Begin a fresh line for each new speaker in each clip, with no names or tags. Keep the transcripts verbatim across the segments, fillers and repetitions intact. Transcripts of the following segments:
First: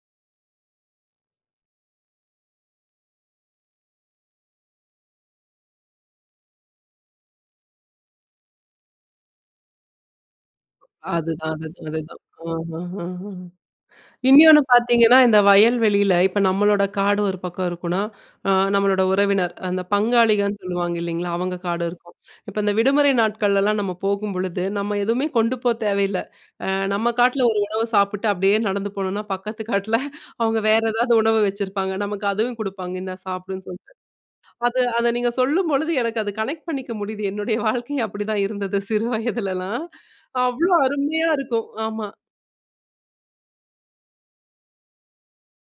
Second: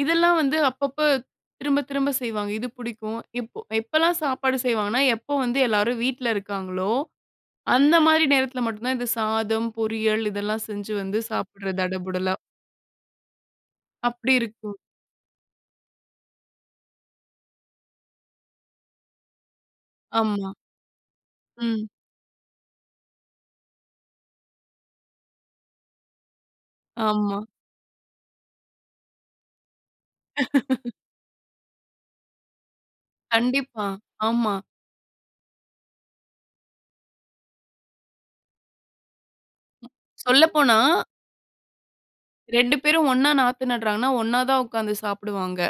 இதெல்லாம் வந்து அப்பப்ப திரும்ப திரும்ப செய்வாங்க. இது புடிக்கும். இப் எப்பலாம் சாப்பாடு செய்வாங்கன்னா, எப்போ வந்து எல்லாரும் வீட்ல இருக்காங்களோ! அந்தமாரி நேரத்தில மட்டும் தான் இது சாதம், பொரியல் இதெல்லாம் செஞ்சு வந்து
அதுதான்
சாப்பிடுறது
அதுதான் அதுதான்.
தடபுடலா.
அஹஹஹ.
அப்பிடி
இன்யோன்னு
இருக்கும்.
பார்த்தீங்கன்னா, இந்த வயல் வெளியில இப்ப நம்மளோட காடு ஒரு பக்கம் இருக்குன்னா, ஆ நம்மளோட உறவினர், அந்த
ஆமா.
பங்காளிகன்னு சொல்லுவாங்க இல்லேங்களா! அவுங்க காடு
ம்.
இருக்கும். இப்ப இந்த விடுமுறை நாட்கள்லலாம் நம்ம போகும்பொழுது, நம்ம எதுவுமே கொண்டு போ தேவையில்ல. அ நம்ம
ஆமா.
காட்ல ஒரு உணவு சாப்பிட்டு அப்பிடியே நடந்து போனோன்னா பக்கத்து காட்ல அவுங்க வேற எதாவது உணவு வச்சிருப்பாங்க. நமக்கு அதுவும் குடுப்பாங்க. இந்தா சாப்பிடுன்னு
கண்டிப்பா,
சொல்லிட்டு.
ஆமா.
அது அத நீங்க சொல்லும் பொழுது எனக்கு அது கனெக்ட் பண்ணிக்க முடியுது. என்னுடைய வாழ்க்கையும் அப்பிடிதான் இருந்தது சிறு வயதுலல்லாம். அவ்ளோ
சொல்லப்போனா
அருமையா இருக்கும். ஆமா.
ரெண்டு பேரும் ஒண்ணா நாத்து நடுறாங்கன்னா, ஒண்ணா தான் உட்கார்ந்து சாப்பிடுவாங்க.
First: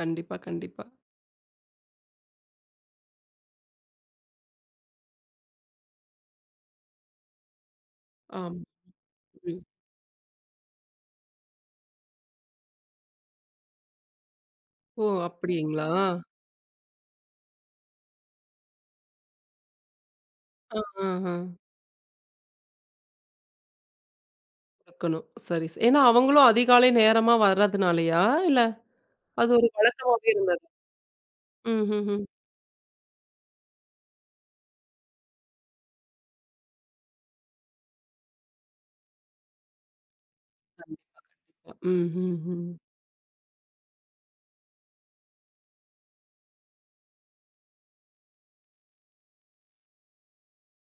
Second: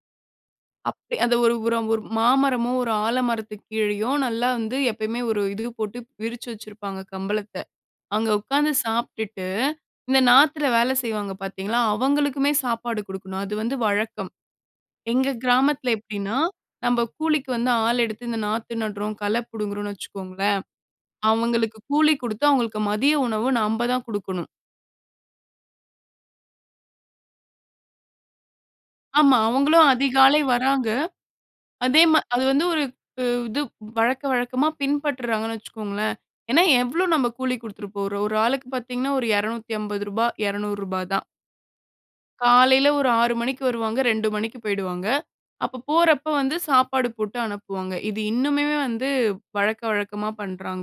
கண்டிப்பா, கண்டிப்பா.
அப்ப அத ஒரு ஒரு ஒரு மாமரமோ! ஒரு ஆலமரத்துக்கு கீழயும் நல்லா வந்து எப்பயுமே ஒரு இது போட்டு விரிச்சு வச்சிருப்பாங்க கம்பளத்த. அங்க
ஆம்.
உட்காந்து சாப்பிட்டுட்டு,
ம்.
இந்த நாத்துல வேலை செய்வாங்க பார்த்தீங்களா, அவங்களுக்குமே சாப்பாடு குடுக்கணும். அது வந்து வழக்கம்.
ஓ!
எங்க
அப்பிடீங்களா?
கிராமத்தில எப்பிடீன்னா, நம்ப கூலிக்கு வந்து ஆள் எடுத்து இந்த நாத்து நடுறோம், கள புடுங்குறோம்ன்னு வச்சுக்கோங்களேன்!
ஆ. ஆ, ஆ.
அவுங்களுக்கு கூலி குடுத்து அவுங்களுக்கு மதிய உணவு நம்ப தான் குடுக்கணும்.
[unintelligible] சரி, சரி. ஏன்னா அவுங்களும் அதிகாலை நேரமா வரதுனாலயா? இல்ல,
ஆமா.
அது ஒரு
அவுங்களும்
வழக்கமாவே
அதிகாலை
இருந்தது.
வர்றாங்க.
ம்,
அதே
ம்,
மா
ம்.
அது வந்து ஒரு கு இது வழக்க வழக்கமா பின்பற்றாங்கன்னு வச்சுக்கோங்களேன்! ஏன்னா எவ்ளோ நம்ப கூலி குடுத்துட போறோம். ஒரு ஆளுக்கு பார்த்தீங்கன்னா ஒரு எறநூத்தி அம்பது ரூபா எறநூ ரூபா
கண்டிப்பா,
தான்.
கண்டிப்பா. ம், ம், ம்.
காலைல ஒரு ஆறு மணிக்கு வருவாங்க. ரெண்டு மணிக்கு போயிடுவாங்க. அப்ப போறப்ப வந்து சாப்பாடு போட்டு அனுப்புவாங்க. இது இன்னுமே வந்து வழக்க, வழக்கமா பண்றாங்க.